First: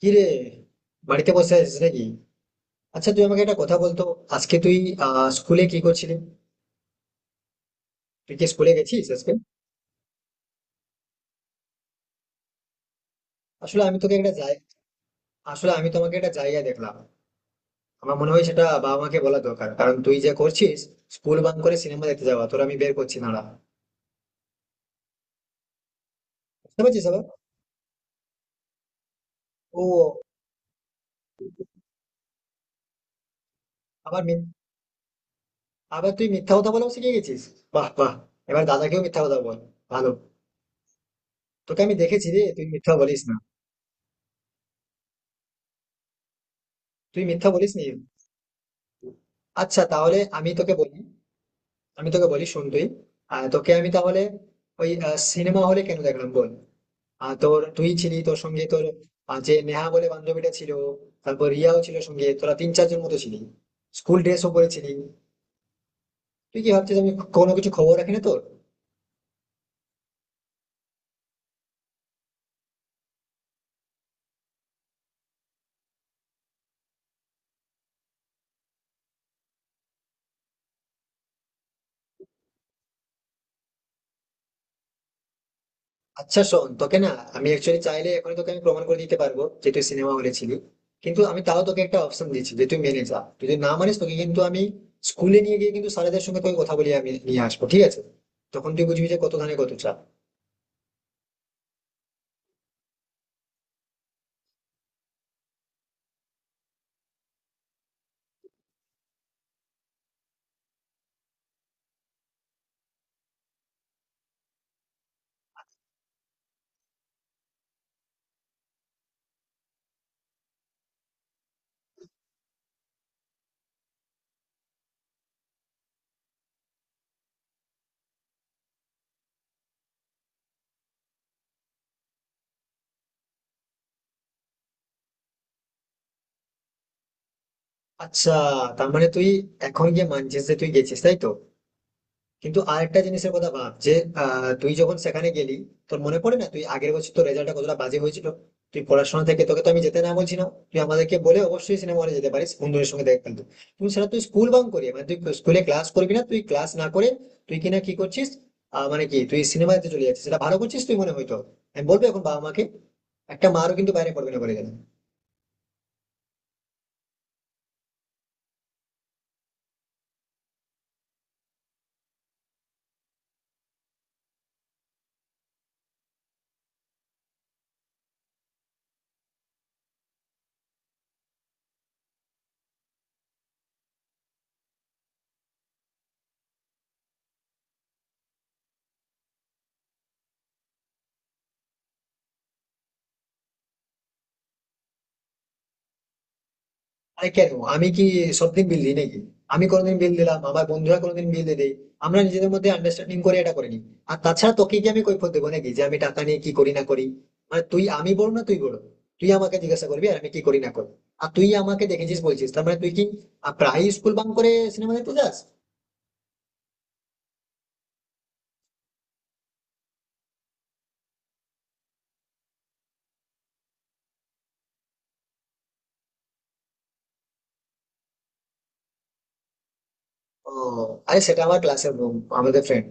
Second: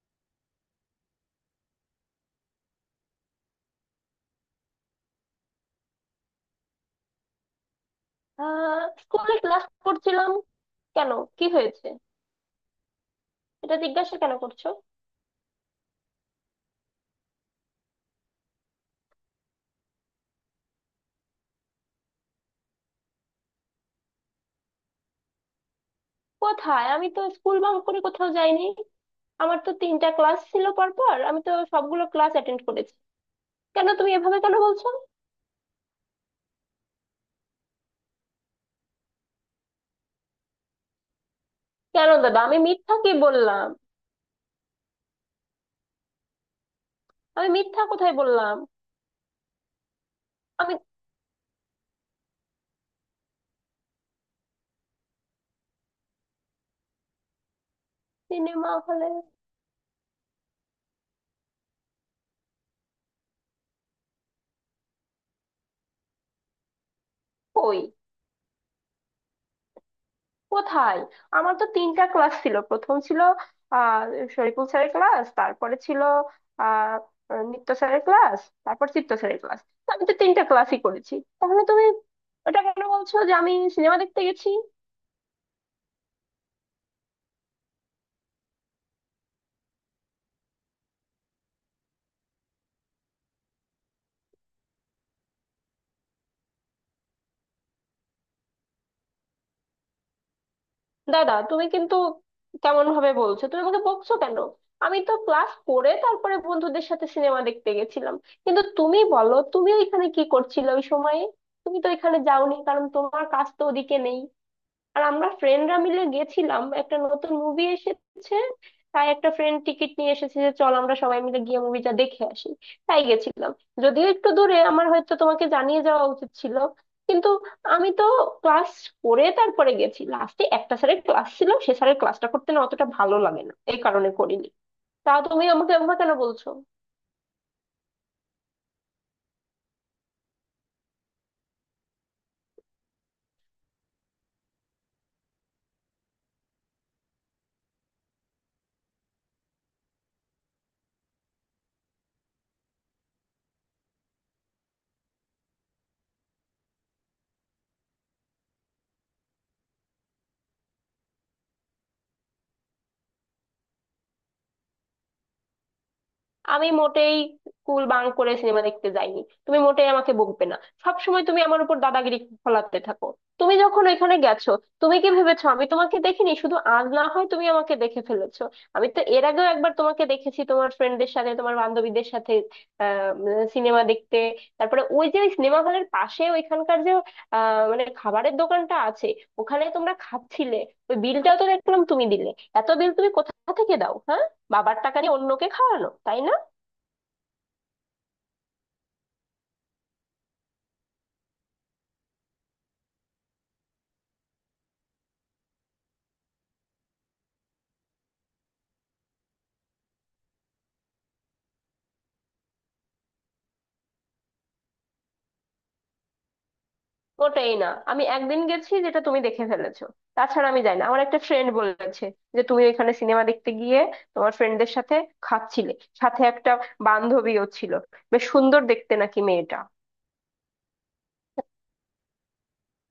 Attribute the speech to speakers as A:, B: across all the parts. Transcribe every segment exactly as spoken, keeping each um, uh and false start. A: কি রে? বাড়িতে বসে আছিস নাকি? আচ্ছা, তুই আমাকে একটা কথা বলতো। আজকে তুই আহ স্কুলে কি করছিলি? তুই কি স্কুলে
B: আহ
A: গেছিস আজকে?
B: স্কুলে ক্লাস করছিলাম। কেন, কি হয়েছে? এটা
A: আসলে আমি তোকে
B: জিজ্ঞাসা
A: একটা
B: কেন
A: জায়গা
B: করছো?
A: আসলে আমি তোমাকে একটা জায়গায় দেখলাম। আমার মনে হয় সেটা বাবা মাকে বলা দরকার, কারণ তুই যে করছিস স্কুল বাং করে সিনেমা দেখতে যাওয়া তোর আমি বের করছি না। বুঝতে
B: কোথায়?
A: পারছিস
B: আমি তো
A: আবার?
B: স্কুল বাঙ্ক করে কোথাও যাইনি। আমার তো
A: ও।
B: তিনটা ক্লাস ছিল পরপর, আমি তো সবগুলো ক্লাস অ্যাটেন্ড করেছি। কেন তুমি
A: আবার
B: এভাবে
A: মিথ-
B: কেন বলছো?
A: আবার তুই মিথ্যা কথা বলাও শিখে গেছিস। বাহ বাহ! এবার দাদাকেও মিথ্যা কথা বল। ভালো। তোকে আমি
B: কেন
A: দেখেছি
B: দাদা,
A: রে,
B: আমি
A: তুই মিথ্যা
B: মিথ্যা কি
A: বলিস না।
B: বললাম?
A: তুই মিথ্যা
B: আমি
A: বলিস
B: মিথ্যা
A: নি।
B: কোথায় বললাম?
A: আচ্ছা তাহলে আমি তোকে
B: আমি
A: বলি। আমি তোকে বলি, শোন তুই। আহ, তোকে আমি তাহলে ওই সিনেমা হলে কেন দেখলাম বল। আহ, তোর তুই ছিলি, তোর সঙ্গে
B: সিনেমা
A: তোর
B: হলে
A: আহ, যে নেহা বলে বান্ধবীটা ছিল। তারপর রিয়াও ছিল, সঙ্গে তোরা তিন চারজন মতো ছিলি। স্কুল ড্রেসও পরেছিলি। তুই কি ভাবছিস আমি কোনো কিছু
B: কই?
A: খবর রাখি না তোর?
B: কোথায়? আমার তো তিনটা ক্লাস ছিল, প্রথম ছিল আহ শরীফুল স্যারের ক্লাস, তারপরে ছিল আহ নৃত্য স্যারের ক্লাস, তারপর চিত্ত স্যারের ক্লাস। আমি তো তিনটা ক্লাসই করেছি। তাহলে তুমি ওটা কেন বলছো যে আমি সিনেমা দেখতে গেছি?
A: আচ্ছা শোন, তোকে না আমি অ্যাকচুয়ালি চাইলে এখন তোকে আমি প্রমাণ করে দিতে পারবো যে তুই সিনেমা হলে ছিলি। কিন্তু আমি তাও তোকে একটা অপশন দিচ্ছি যে তুই মেনে যা। তুই যদি না মানিস তোকে কিন্তু আমি স্কুলে নিয়ে গিয়ে কিন্তু স্যারেদের সঙ্গে তোকে কথা বলিয়ে আমি নিয়ে আসবো, ঠিক আছে? তখন তুই বুঝবি যে কত ধানে কত চাল।
B: দাদা তুমি কিন্তু কেমন ভাবে বলছো, তুমি আমাকে বকছো কেন? আমি তো ক্লাস করে তারপরে বন্ধুদের সাথে সিনেমা দেখতে গেছিলাম। কিন্তু তুমি বলো, তুমি ওইখানে কি করছিলে ওই সময়ে? তুমি তো এখানে যাওনি, কারণ তোমার কাজ তো ওদিকে নেই। আর আমরা ফ্রেন্ডরা মিলে গেছিলাম, একটা নতুন মুভি এসেছে, তাই একটা ফ্রেন্ড টিকিট নিয়ে এসেছে যে চল আমরা সবাই মিলে গিয়ে মুভিটা দেখে আসি। তাই গেছিলাম। যদিও একটু দূরে, আমার হয়তো তোমাকে জানিয়ে যাওয়া উচিত ছিল, কিন্তু আমি তো ক্লাস করে তারপরে গেছি। লাস্টে একটা স্যারের ক্লাস ছিল, সে স্যারের ক্লাসটা করতে না অতটা ভালো লাগে না, এই কারণে করিনি। তা তুমি আমাকে একবার কেন বলছো?
A: আচ্ছা, তার মানে তুই এখন গিয়ে মানছিস যে তুই গেছিস, তাই তো? কিন্তু আরেকটা জিনিসের কথা ভাব যে আহ, তুই যখন সেখানে গেলি, তোর মনে পড়ে না তুই আগের বছর তোর রেজাল্টটা কতটা বাজে হয়েছিল? তুই পড়াশোনা থেকে তোকে তো আমি যেতে না বলছি না। তুই আমাদেরকে বলে অবশ্যই সিনেমা হলে যেতে পারিস বন্ধুদের সঙ্গে দেখা, কিন্তু তুই সেটা তুই স্কুল বাং করি মানে তুই স্কুলে ক্লাস করবি না, তুই ক্লাস না করে তুই কিনা কি করছিস? আহ, মানে কি তুই সিনেমাতে চলে যাচ্ছিস সেটা ভালো করছিস তুই মনে হয়তো? আমি বলবো এখন বাবা মাকে। একটা মারও কিন্তু বাইরে পড়বে না বলে গেলাম।
B: আমি মোটেই স্কুল বাঙ্ক করে সিনেমা দেখতে যাইনি, তুমি মোটেই আমাকে বকবে না। সব সময় তুমি আমার উপর দাদাগিরি ফলাতে থাকো। তুমি যখন ওইখানে গেছো, তুমি কি ভেবেছো আমি তোমাকে দেখিনি? শুধু আজ না হয় তুমি আমাকে দেখে ফেলেছো, আমি তো এর আগেও একবার তোমাকে দেখেছি তোমার ফ্রেন্ডদের সাথে, তোমার বান্ধবীদের সাথে, আহ মানে সিনেমা দেখতে। তারপরে ওই যে সিনেমা হলের পাশে ওইখানকার যে আহ মানে খাবারের দোকানটা আছে, ওখানে তোমরা খাচ্ছিলে। ওই বিলটাও তো দেখলাম তুমি দিলে। এত বিল তুমি কোথা থেকে দাও, হ্যাঁ? বাবার টাকা নিয়ে অন্যকে খাওয়ানো, তাই না?
A: আরে কেন, আমি কি সবদিন বিল দিই নাকি? আমি কোনোদিন বিল দিলাম, আমার বন্ধুরা কোনোদিন বিল দিয়ে দেয়। আমরা নিজেদের মধ্যে আন্ডারস্ট্যান্ডিং করে এটা করে নিই। আর তাছাড়া তোকে কি আমি কৈফিয়ত দেবো নাকি যে আমি টাকা নিয়ে কি করি না করি? মানে তুই আমি বড় না তুই বড়? তুই আমাকে জিজ্ঞাসা করবি আর আমি কি করি না করি? আর তুই আমাকে দেখেছিস বলছিস, তার মানে তুই কি আহ, প্রায়ই স্কুল বাং করে সিনেমা দেখতে যাস?
B: ওটাই, না আমি একদিন গেছি যেটা তুমি দেখে ফেলেছো। তাছাড়া আমি যাই না। আমার একটা ফ্রেন্ড বলেছে যে তুমি ওইখানে সিনেমা দেখতে গিয়ে তোমার ফ্রেন্ডদের সাথে খাচ্ছিলে, সাথে একটা বান্ধবীও ছিল, বেশ সুন্দর দেখতে নাকি মেয়েটা।
A: ও, আরে সেটা আমার ক্লাসের বন্ধু, আমাদের ফ্রেন্ড।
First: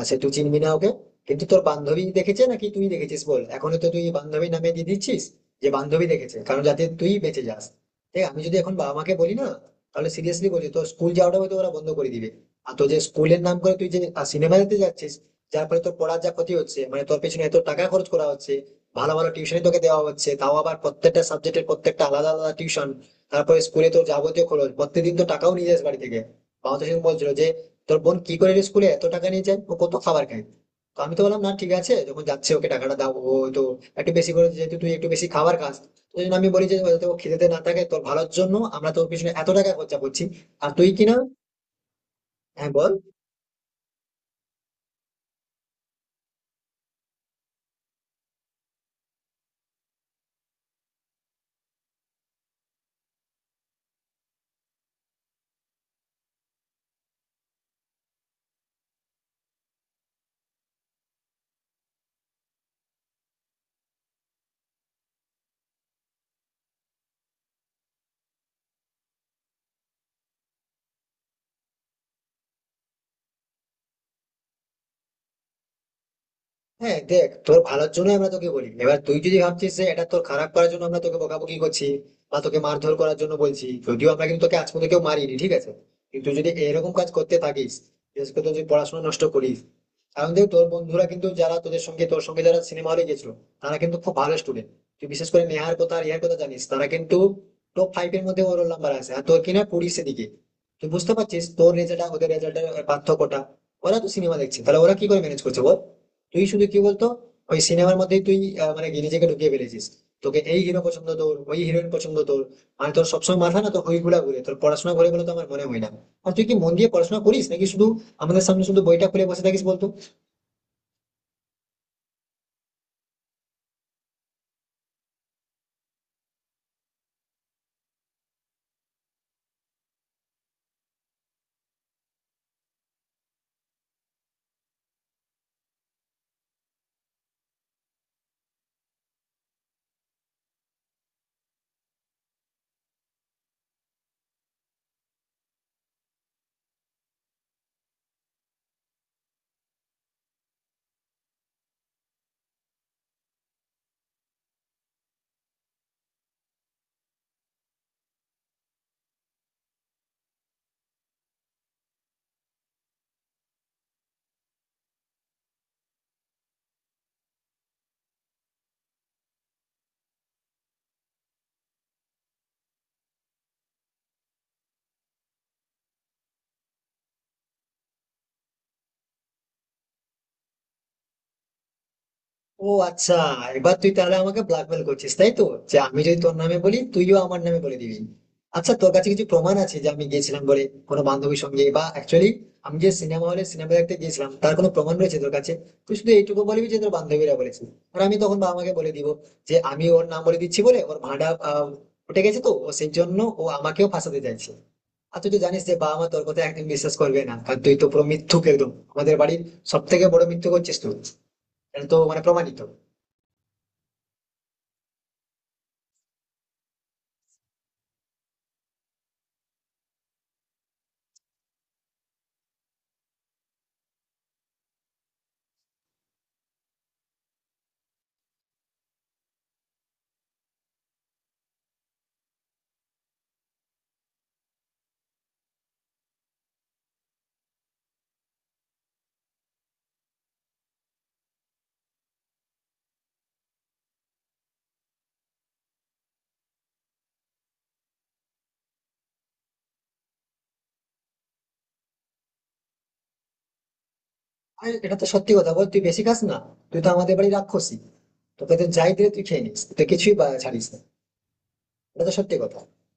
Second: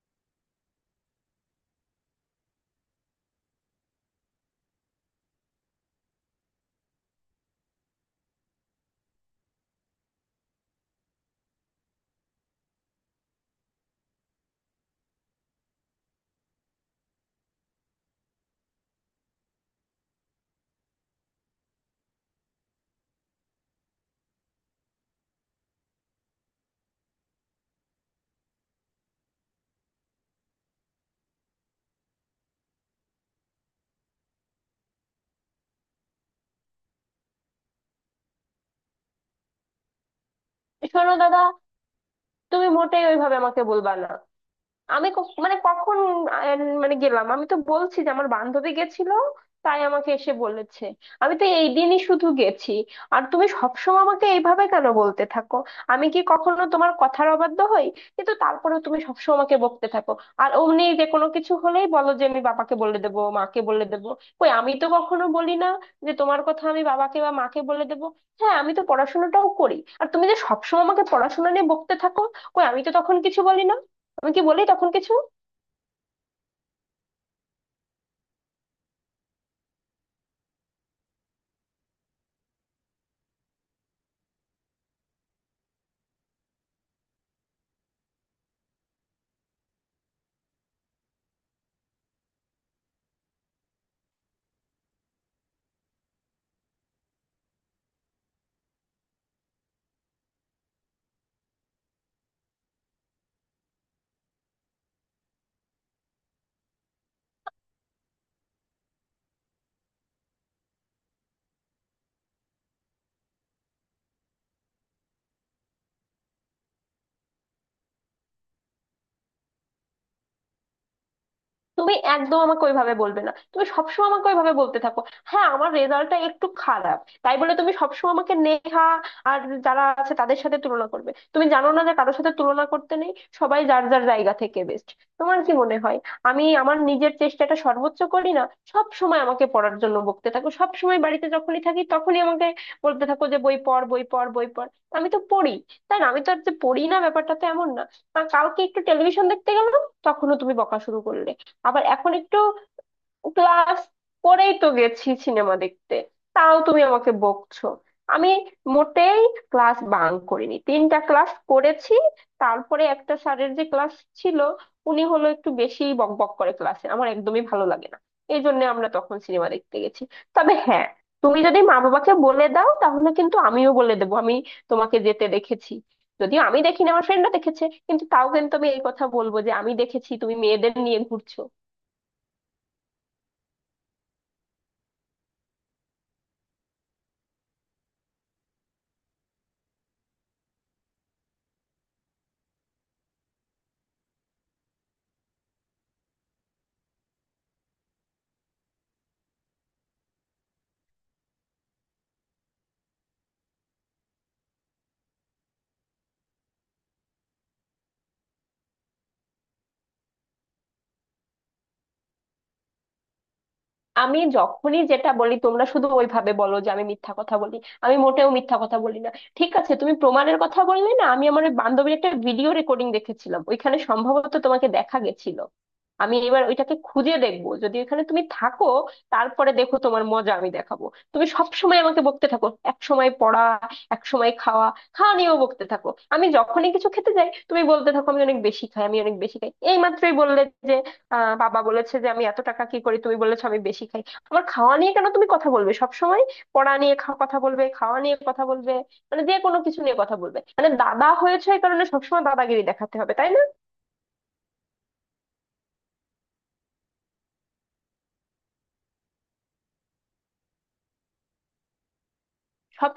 A: আচ্ছা তুই চিনবি না ওকে। কিন্তু তোর বান্ধবী দেখেছে নাকি তুই দেখেছিস বল? এখন তো তুই বান্ধবী নামে দিয়ে দিচ্ছিস যে বান্ধবী দেখেছে, কারণ যাতে তুই বেঁচে যাস। দেখ, আমি যদি এখন বাবা মাকে বলি না, তাহলে সিরিয়াসলি বলি তোর স্কুল যাওয়াটা হয়তো ওরা বন্ধ করে দিবে। আর তোর যে স্কুলের নাম করে তুই যে সিনেমা দেখতে যাচ্ছিস, যার ফলে তোর পড়ার যা ক্ষতি হচ্ছে, মানে তোর পেছনে এত টাকা খরচ করা হচ্ছে। ভালো ভালো টিউশনই তোকে দেওয়া হচ্ছে, তাও আবার প্রত্যেকটা সাবজেক্টের প্রত্যেকটা আলাদা আলাদা টিউশন। তারপরে স্কুলে তোর যাবতীয় খরচ, প্রত্যেকদিন তো টাকাও নিয়ে যাস বাড়ি থেকে। বাবা তো সেরকম বলছিল যে তোর বোন কি করে রে স্কুলে এত টাকা নিয়ে যায়, ও কত খাবার খায়। তো আমি তো বললাম, না ঠিক আছে, যখন যাচ্ছে ওকে টাকাটা দাও, ও তো একটু বেশি করে, যেহেতু তুই একটু বেশি খাবার খাস তো, ওই জন্য আমি বলি যে যাতে ও খিদেতে না থাকে। তোর ভালোর জন্য আমরা তোর পিছনে এত টাকা খরচা করছি, আর তুই
B: শোনো
A: কিনা।
B: দাদা, তুমি
A: হ্যাঁ বল।
B: মোটেই ওইভাবে আমাকে বলবা না। আমি ক- মানে কখন আহ, মানে গেলাম? আমি তো বলছি যে আমার বান্ধবী গেছিল, তাই আমাকে এসে বলেছে। আমি তো এই দিনই শুধু গেছি। আর তুমি সবসময় আমাকে এইভাবে কেন বলতে থাকো? আমি কি কখনো তোমার কথার অবাধ্য হই? কিন্তু তারপরেও তুমি সবসময় আমাকে বকতে থাকো। আর অমনি যে কোনো কিছু হলেই বলো যে আমি বাবাকে বলে দেবো, মাকে বলে দেবো। কই, আমি তো কখনো বলি না যে তোমার কথা আমি বাবাকে বা মাকে বলে দেবো। হ্যাঁ আমি তো পড়াশোনাটাও করি। আর তুমি যে সবসময় আমাকে পড়াশোনা নিয়ে বকতে থাকো, কই আমি তো তখন কিছু বলি না। আমি কি বলি তখন কিছু?
A: হ্যাঁ দেখ, তোর ভালোর জন্য আমরা তোকে বলি। এবার তুই যদি ভাবছিস যে এটা তোর খারাপ করার জন্য আমরা তোকে বকাবকি করছি, বা তোকে মারধর করার জন্য বলছি, যদিও আমরা কিন্তু তোকে আজ পর্যন্ত কেউ মারিনি, ঠিক আছে? কিন্তু যদি এরকম কাজ করতে থাকিস, বিশেষ করে তুই যদি পড়াশোনা নষ্ট করিস। কারণ দেখ, তোর বন্ধুরা কিন্তু যারা তোদের সঙ্গে তোর সঙ্গে যারা সিনেমা হলে গেছিল তারা কিন্তু খুব ভালো স্টুডেন্ট। তুই বিশেষ করে নেহার কথা আর ইহার কথা জানিস, তারা কিন্তু টপ ফাইভ এর মধ্যে ওর নাম্বার আছে, আর তোর কিনা কুড়ির দিকে। তুই বুঝতে পারছিস তোর রেজাল্ট ওদের রেজাল্টের পার্থক্যটা? ওরা তো সিনেমা দেখছে, তাহলে ওরা কি করে ম্যানেজ করছে বল? তুই শুধু কি বলতো, ওই সিনেমার মধ্যেই তুই আহ, মানে নিজেকে ঢুকিয়ে ফেলেছিস। তোকে এই হিরো পছন্দ, তোর ওই হিরোইন পছন্দ তোর। মানে তোর সবসময় মাথা না তো ওইগুলা ঘুরে, তোর পড়াশোনা ঘুরে বলে তো আমার মনে হয় না। আর তুই কি মন দিয়ে পড়াশোনা করিস নাকি শুধু আমাদের সামনে শুধু বইটা খুলে বসে থাকিস বলতো?
B: তুমি একদম আমাকে ওইভাবে বলবে না, তুমি সবসময় আমাকে ওইভাবে বলতে থাকো। হ্যাঁ আমার রেজাল্টটা একটু খারাপ, তাই বলে তুমি সবসময় আমাকে নেহা আর যারা আছে তাদের সাথে তুলনা করবে? তুমি জানো না যে কারোর সাথে তুলনা করতে নেই? সবাই যার যার জায়গা থেকে বেস্ট। তোমার কি মনে হয় আমি আমার নিজের চেষ্টাটা সর্বোচ্চ করি না? সব সময় আমাকে পড়ার জন্য বকতে থাকো, সব সময় বাড়িতে যখনই থাকি তখনই আমাকে বলতে থাকো যে বই পড়, বই পড়, বই পড়। আমি তো পড়ি, তাই না? আমি তো আর যে পড়ি না ব্যাপারটা তো এমন না। আর কালকে একটু টেলিভিশন দেখতে গেলাম, তখনও তুমি বকা শুরু করলে। আবার এখন একটু ক্লাস করেই তো গেছি সিনেমা দেখতে, তাও তুমি আমাকে বকছো। আমি মোটেই ক্লাস বাঙ্ক করিনি, তিনটা ক্লাস করেছি। তারপরে একটা স্যারের যে ক্লাস ছিল, উনি হলো একটু বেশি বক বক করে, ক্লাসে আমার একদমই ভালো লাগে না, এই জন্য আমরা তখন সিনেমা দেখতে গেছি। তবে হ্যাঁ, তুমি যদি মা বাবাকে বলে দাও তাহলে কিন্তু আমিও বলে দেবো, আমি তোমাকে যেতে দেখেছি। যদিও আমি দেখিনি, আমার ফ্রেন্ডরা দেখেছে, কিন্তু তাও কিন্তু আমি এই কথা বলবো যে আমি দেখেছি তুমি মেয়েদের নিয়ে ঘুরছো।
A: ও আচ্ছা, এবার তুই তাহলে আমাকে ব্ল্যাকমেল করছিস তাই তো? যে আমি যদি তোর নামে বলি তুইও আমার নামে বলে দিবি। আচ্ছা, তোর কাছে কিছু প্রমাণ আছে যে আমি গেছিলাম বলে কোনো বান্ধবীর সঙ্গে, বা অ্যাকচুয়ালি আমি যে সিনেমা হলে সিনেমা দেখতে গিয়েছিলাম তার কোনো প্রমাণ রয়েছে তোর কাছে? তুই শুধু এইটুকু বলবি যে তোর বান্ধবীরা বলেছে, আর আমি তখন বাবা মাকে বলে দিব যে আমি ওর নাম বলে দিচ্ছি বলে ওর ভাঁড়া আহ, উঠে গেছে তো ও সেই জন্য ও আমাকেও ফাঁসাতে চাইছে। আর তুই তো জানিস যে বাবা মা তোর কথা একদম বিশ্বাস করবে না, কারণ তুই তো পুরো মিথ্যুক, একদম আমাদের বাড়ির সব থেকে বড় মিথ্যুক হচ্ছিস তুই। এটা তো মানে প্রমাণিত।
B: আমি যখনই যেটা বলি তোমরা শুধু ওইভাবে বলো যে আমি মিথ্যা কথা বলি। আমি মোটেও মিথ্যা কথা বলি না। ঠিক আছে, তুমি প্রমাণের কথা বললে না, আমি আমার ওই বান্ধবীর একটা ভিডিও রেকর্ডিং দেখেছিলাম, ওইখানে সম্ভবত তোমাকে দেখা গেছিল। আমি এবার ওইটাকে খুঁজে দেখবো, যদি ওইখানে তুমি থাকো, তারপরে দেখো তোমার মজা আমি দেখাবো। তুমি সব সময় আমাকে বকতে থাকো, এক সময় পড়া, এক সময় খাওয়া, খাওয়া নিয়েও বকতে থাকো। আমি যখনই কিছু খেতে যাই তুমি বলতে থাকো আমি অনেক বেশি খাই, আমি অনেক বেশি খাই। এই মাত্রই বললে যে আহ বাবা বলেছে যে আমি এত টাকা কি করি, তুমি বলেছো আমি বেশি খাই। আমার খাওয়া নিয়ে কেন তুমি কথা বলবে সব সময়? পড়া নিয়ে খা- কথা বলবে, খাওয়া নিয়ে কথা বলবে, মানে যে কোনো কিছু নিয়ে কথা বলবে? মানে দাদা হয়েছে এই কারণে সবসময় দাদাগিরি দেখাতে হবে, তাই না?
A: আরে এটা তো সত্যি কথা বল, তুই বেশি খাস না? তুই তো আমাদের বাড়ি রাক্ষসী। তোকে তো যাই দিলে তুই খেয়ে নিস, তুই কিছুই বা- ছাড়িস না। এটা তো সত্যি কথা।
B: সব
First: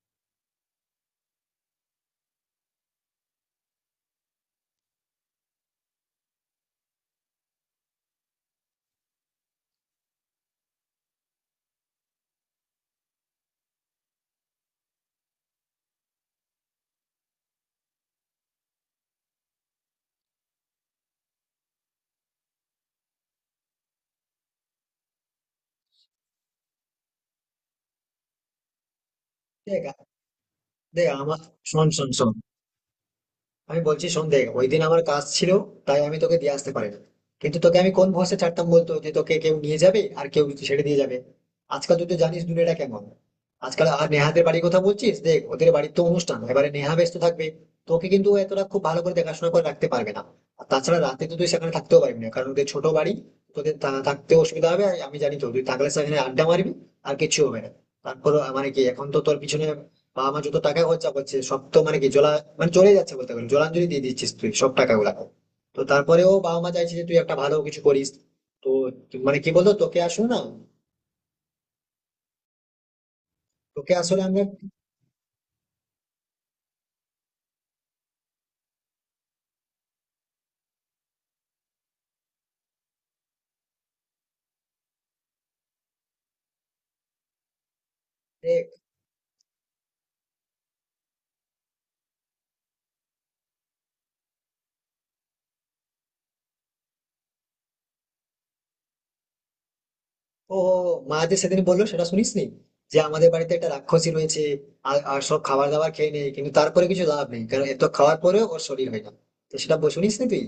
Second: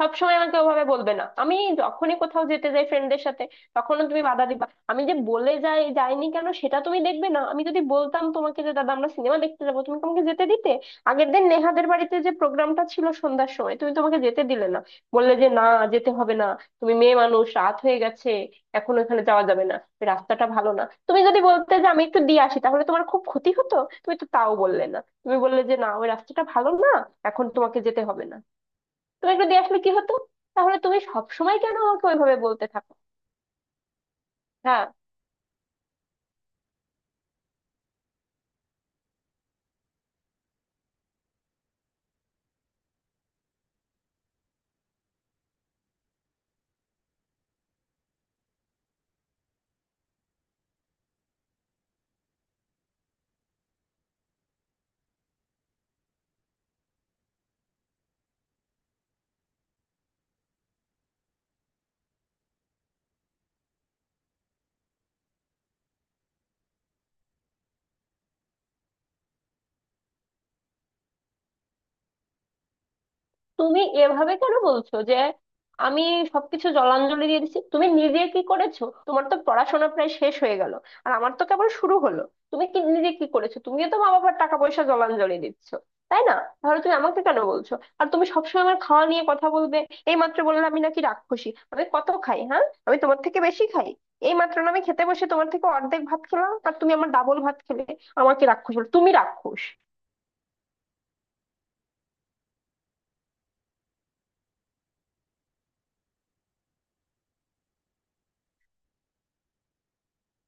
B: সবসময় আমাকে ওভাবে বলবে না। আমি যখনই কোথাও যেতে যাই ফ্রেন্ডদের সাথে তখনও তুমি বাধা দিবা। আমি যে বলে যাই যাইনি কেন সেটা তুমি দেখবে না? আমি যদি বলতাম তোমাকে যে দাদা আমরা সিনেমা দেখতে যাবো, তুমি কি আমাকে যেতে দিতে? আগের দিন নেহাদের বাড়িতে যে প্রোগ্রামটা ছিল সন্ধ্যার সময়, তুমি তোমাকে যেতে দিলে না, বললে যে না, যেতে হবে না, তুমি মেয়ে মানুষ, রাত হয়ে গেছে, এখন ওখানে যাওয়া যাবে না, রাস্তাটা ভালো না। তুমি যদি বলতে যে আমি একটু দিয়ে আসি, তাহলে তোমার খুব ক্ষতি হতো? তুমি তো তাও বললে না, তুমি বললে যে না, ওই রাস্তাটা ভালো না, এখন তোমাকে যেতে হবে না। তুমি একটু দিয়ে আসলে কি
A: দেখ।
B: হতো? তাহলে তুমি
A: দেখ
B: সব
A: আমার,
B: সময় কেন
A: শোন
B: আমাকে
A: শোন শোন
B: ওইভাবে বলতে থাকো?
A: আমি বলছি, শোন। দেখ, ওই দিন
B: না,
A: আমার কাজ ছিল, তাই আমি তোকে দিয়ে আসতে পারিনি। কিন্তু তোকে আমি কোন ভরসা ছাড়তাম বলতো, যে তোকে কেউ নিয়ে যাবে আর কেউ ছেড়ে দিয়ে যাবে? আজকাল তুই তো জানিস দুনিয়াটা কেমন আজকাল। আর নেহাদের বাড়ির কথা বলছিস, দেখ ওদের বাড়ির তো অনুষ্ঠান এবারে, নেহা ব্যস্ত থাকবে, তোকে কিন্তু ও এতটা খুব ভালো করে দেখাশোনা করে রাখতে পারবে না। আর তাছাড়া রাতে তো তুই সেখানে থাকতেও পারবি না কারণ ওদের ছোট বাড়ি, তোদের থা- থাকতে অসুবিধা হবে। আর আমি জানি তো তুই থাকলে সেখানে আড্ডা মারবি, আর কিছু হবে না। তারপর মানে কি, এখন তো তোর পিছনে বা আমার যত টাকা খরচা করছে সব তো মানে কি জলা মানে চলে যাচ্ছে বলতে গেলে, জলাঞ্জলি দিয়ে দিচ্ছিস তুই সব টাকাগুলা। তো তারপরেও বাবা মা চাইছে যে তুই একটা ভালো কিছু করিস। তো তুই- মানে কি বলতো তোকে আসলে না,
B: তুমি
A: তোকে আসলে
B: এভাবে
A: আমরা,
B: কেন বলছো যে আমি সবকিছু জলাঞ্জলি দিয়ে দিচ্ছি? তুমি নিজে কি করেছো? তোমার তো পড়াশোনা প্রায় শেষ হয়ে গেল, আর আমার তো কেবল শুরু হলো। তুমি কি নিজে কি করেছো? তুমিও তো মা বাবার টাকা পয়সা জলাঞ্জলি দিচ্ছ, তাই না? তাহলে তুমি আমাকে কেন বলছো? আর তুমি
A: যে
B: সবসময় আমার খাওয়া নিয়ে কথা বলবে? এই মাত্র বললে আমি নাকি রাক্ষসী, আমি কত খাই। হ্যাঁ আমি তোমার থেকে বেশি খাই? এই মাত্র না আমি খেতে বসে তোমার থেকে অর্ধেক ভাত খেলাম, আর তুমি আমার ডাবল ভাত খেলে। আমাকে রাক্ষস বলে, তুমি রাক্ষস।
A: ও ও, ও, মা যে সেদিন বললো সেটা শুনিসনি, যে আমাদের বাড়িতে একটা রাক্ষসী রয়েছে? আর আর সব খাবার দাবার খেয়ে নেয়, কিন্তু তারপরে কিছু লাভ নেই কারণ এত খাওয়ার পরেও ওর শরীর হয় না। তো সেটা শুনিস তুই?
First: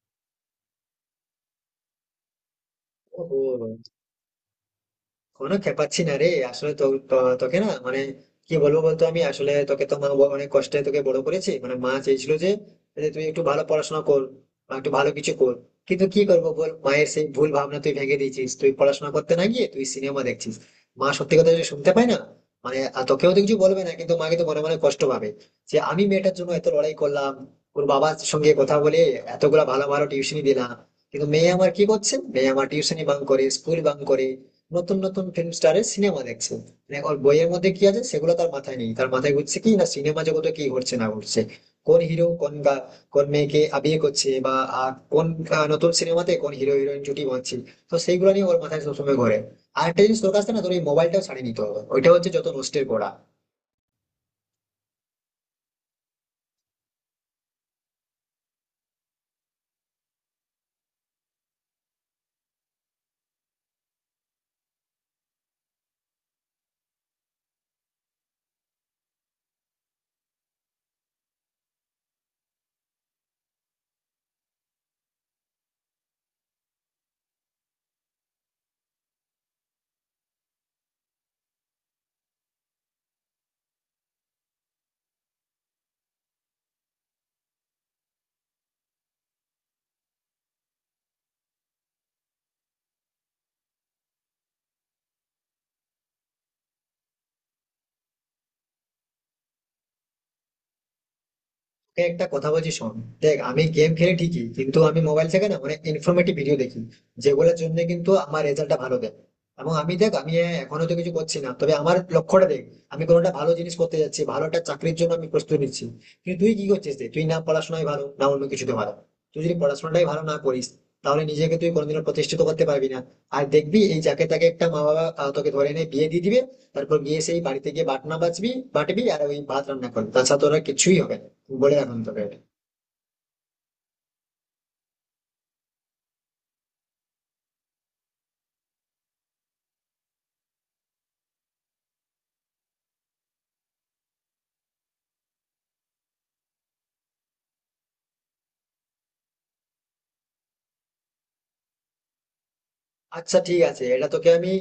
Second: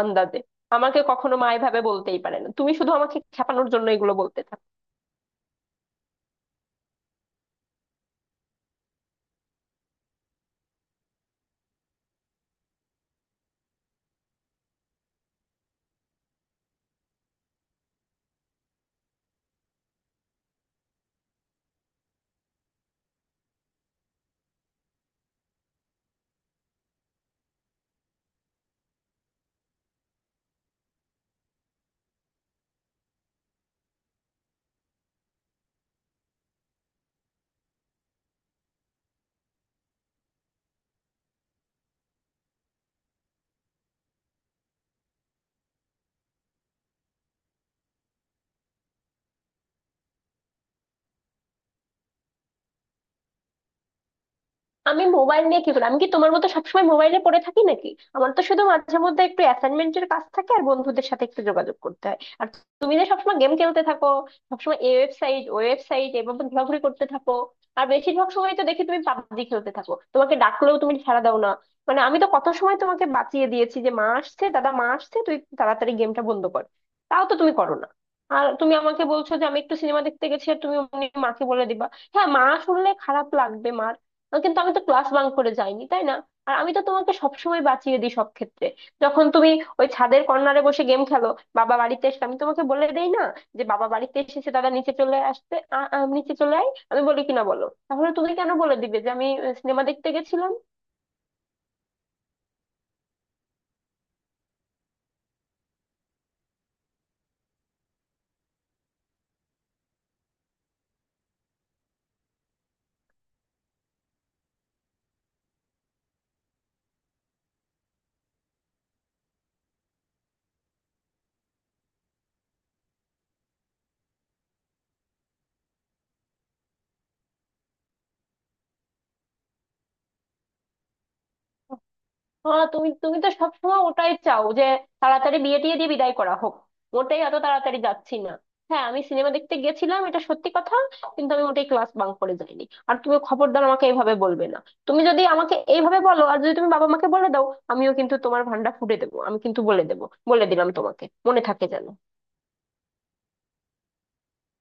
B: আন্দাজে আমাকে কখনো মা এভাবে বলতেই পারে না, তুমি শুধু আমাকে খেপানোর
A: ওহো,
B: জন্য এগুলো বলতে থাকো।
A: কোনো খেপাচ্ছি না রে। আসলে তো তো- তোকে না মানে কি বলবো বলতো, আমি আসলে তোকে তো মা ব- অনেক কষ্টে তোকে বড় করেছি মানে। মা চেয়েছিল যে, যে তুই একটু ভালো পড়াশোনা কর বা একটু ভালো কিছু কর। কিন্তু কি করবো বল, মায়ের সেই ভুল ভাবনা তুই ভেঙে দিয়েছিস। তুই পড়াশোনা করতে না গিয়ে তুই সিনেমা দেখছিস। মা সত্যি কথা যদি শুনতে পায় না, মানে আর তোকেও তো কিছু বলবে না, কিন্তু মা কিন্তু মনে মনে কষ্ট পাবে যে আমি মেয়েটার জন্য এত লড়াই করলাম, ওর বাবার সঙ্গে কথা বলে এতগুলা ভালো ভালো টিউশনি দিলাম। কিন্তু মেয়ে আমার কি করছে, মেয়ে আমার টিউশনি বাং করে স্কুল বাং করে নতুন নতুন ফিল্ম স্টারের সিনেমা দেখছে। মানে ওর বইয়ের মধ্যে কি আছে সেগুলো তার মাথায় নেই, তার মাথায় ঘুরছে কি না সিনেমা জগতে কি ঘটছে না ঘটছে, কোন হিরো কোন গা- কোন মেয়েকে আহ, বিয়ে করছে, বা আহ, কোন আহ, নতুন সিনেমাতে কোন হিরো হিরোইন জুটি বাঁধছে। তো সেইগুলো নিয়ে ওর মাথায় সবসময় ঘোরে। আর একটা জিনিস, তোর কাছে না তোর এই মোবাইলটাও ছাড়িয়ে নিতে হবে, ওইটা হচ্ছে যত নষ্টের পড়া।
B: আমি মোবাইল নিয়ে কি করি? আমি কি তোমার মতো সবসময় মোবাইলে পড়ে থাকি নাকি? আমার তো শুধু মাঝে মধ্যে একটু অ্যাসাইনমেন্টের কাজ থাকে আর বন্ধুদের সাথে একটু যোগাযোগ করতে হয়। আর তুমি যে সবসময় গেম খেলতে থাকো, সবসময় এই ওয়েবসাইট ওই ওয়েবসাইট এভাবে ঘোরাঘুরি করতে থাকো। আর বেশিরভাগ সময় তো দেখি তুমি পাবজি খেলতে থাকো, তোমাকে ডাকলেও তুমি সাড়া দাও না। মানে আমি তো কত সময় তোমাকে বাঁচিয়ে দিয়েছি যে মা আসছে, দাদা মা আসছে, তুই তাড়াতাড়ি গেমটা বন্ধ কর। তাও তো তুমি করো না। আর তুমি আমাকে বলছো যে আমি একটু সিনেমা দেখতে গেছি, আর তুমি অমনি মাকে বলে দিবা? হ্যাঁ মা শুনলে খারাপ লাগবে মার, আহ কিন্তু আমি তো ক্লাস বাঙ্ক করে যাইনি, তাই না? আর আমি তো তোমাকে সবসময় বাঁচিয়ে দিই সব ক্ষেত্রে, যখন তুমি ওই ছাদের কর্নারে বসে গেম খেলো, বাবা বাড়িতে এসে আমি তোমাকে বলে দেই না যে বাবা বাড়িতে এসেছে, দাদা নিচে চলে আসতে, আ- আ, নিচে চলে আয়। আমি বলি কিনা বলো? তাহলে তুমি কেন বলে দিবে যে আমি সিনেমা দেখতে গেছিলাম?
A: তোকে একটা কথা বলছি, শোন। দেখ আমি গেম খেলি ঠিকই, কিন্তু আমি মোবাইল থেকে না অনেক ইনফরমেটিভ ভিডিও দেখি যেগুলোর জন্য কিন্তু আমার রেজাল্টটা ভালো দেয়। এবং আমি দেখ, আমি এখনো তো কিছু করছি না, তবে আমার লক্ষ্যটা দেখ, আমি কোনো একটা ভালো জিনিস করতে যাচ্ছি, ভালো একটা চাকরির জন্য আমি প্রস্তুতি নিচ্ছি। কিন্তু তুই কি করছিস, দেখ তুই না পড়াশোনায় ভালো না অন্য কিছুতে ভালো। তুই যদি পড়াশোনাটাই ভালো না করিস, তাহলে নিজেকে তুই কোনোদিনও প্রতিষ্ঠিত করতে পারবি না। আর দেখবি এই যাকে তাকে একটা মা বাবা আহ, তোকে ধরে এনে বিয়ে দিয়ে দিবে। তারপর গিয়ে সেই বাড়িতে গিয়ে বাটনা বাজবি বাটবি আর ওই ভাত রান্না করবি, তাছাড়া তোরা কিছুই হবে না। বলে রাখুন তোকে এটা।
B: হ্যাঁ, তুমি তুমি তো সবসময় ওটাই চাও যে তাড়াতাড়ি বিয়ে টিয়ে দিয়ে বিদায় করা হোক। মোটেই এত তাড়াতাড়ি যাচ্ছি না। হ্যাঁ আমি সিনেমা দেখতে গেছিলাম এটা সত্যি কথা, কিন্তু আমি ওটাই ক্লাস বাঙ্ক করে যাইনি। আর তুমি খবরদার আমাকে এইভাবে বলবে না, তুমি যদি আমাকে এইভাবে বলো আর যদি তুমি বাবা মাকে বলে দাও, আমিও কিন্তু তোমার ভান্ডা ফুটে দেবো, আমি কিন্তু বলে দেবো। বলে দিলাম তোমাকে, মনে থাকে যেন।
A: আচ্ছা ঠিক আছে, এটা তোকে আমি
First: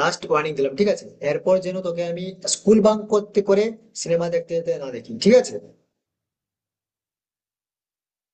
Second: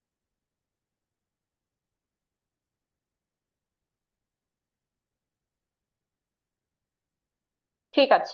A: লাস্ট ওয়ার্নিং দিলাম, ঠিক আছে? এরপর যেন তোকে আমি স্কুল বাঙ্ক করতে করে সিনেমা দেখতে যেতে না দেখি, ঠিক আছে?
B: ঠিক আছে।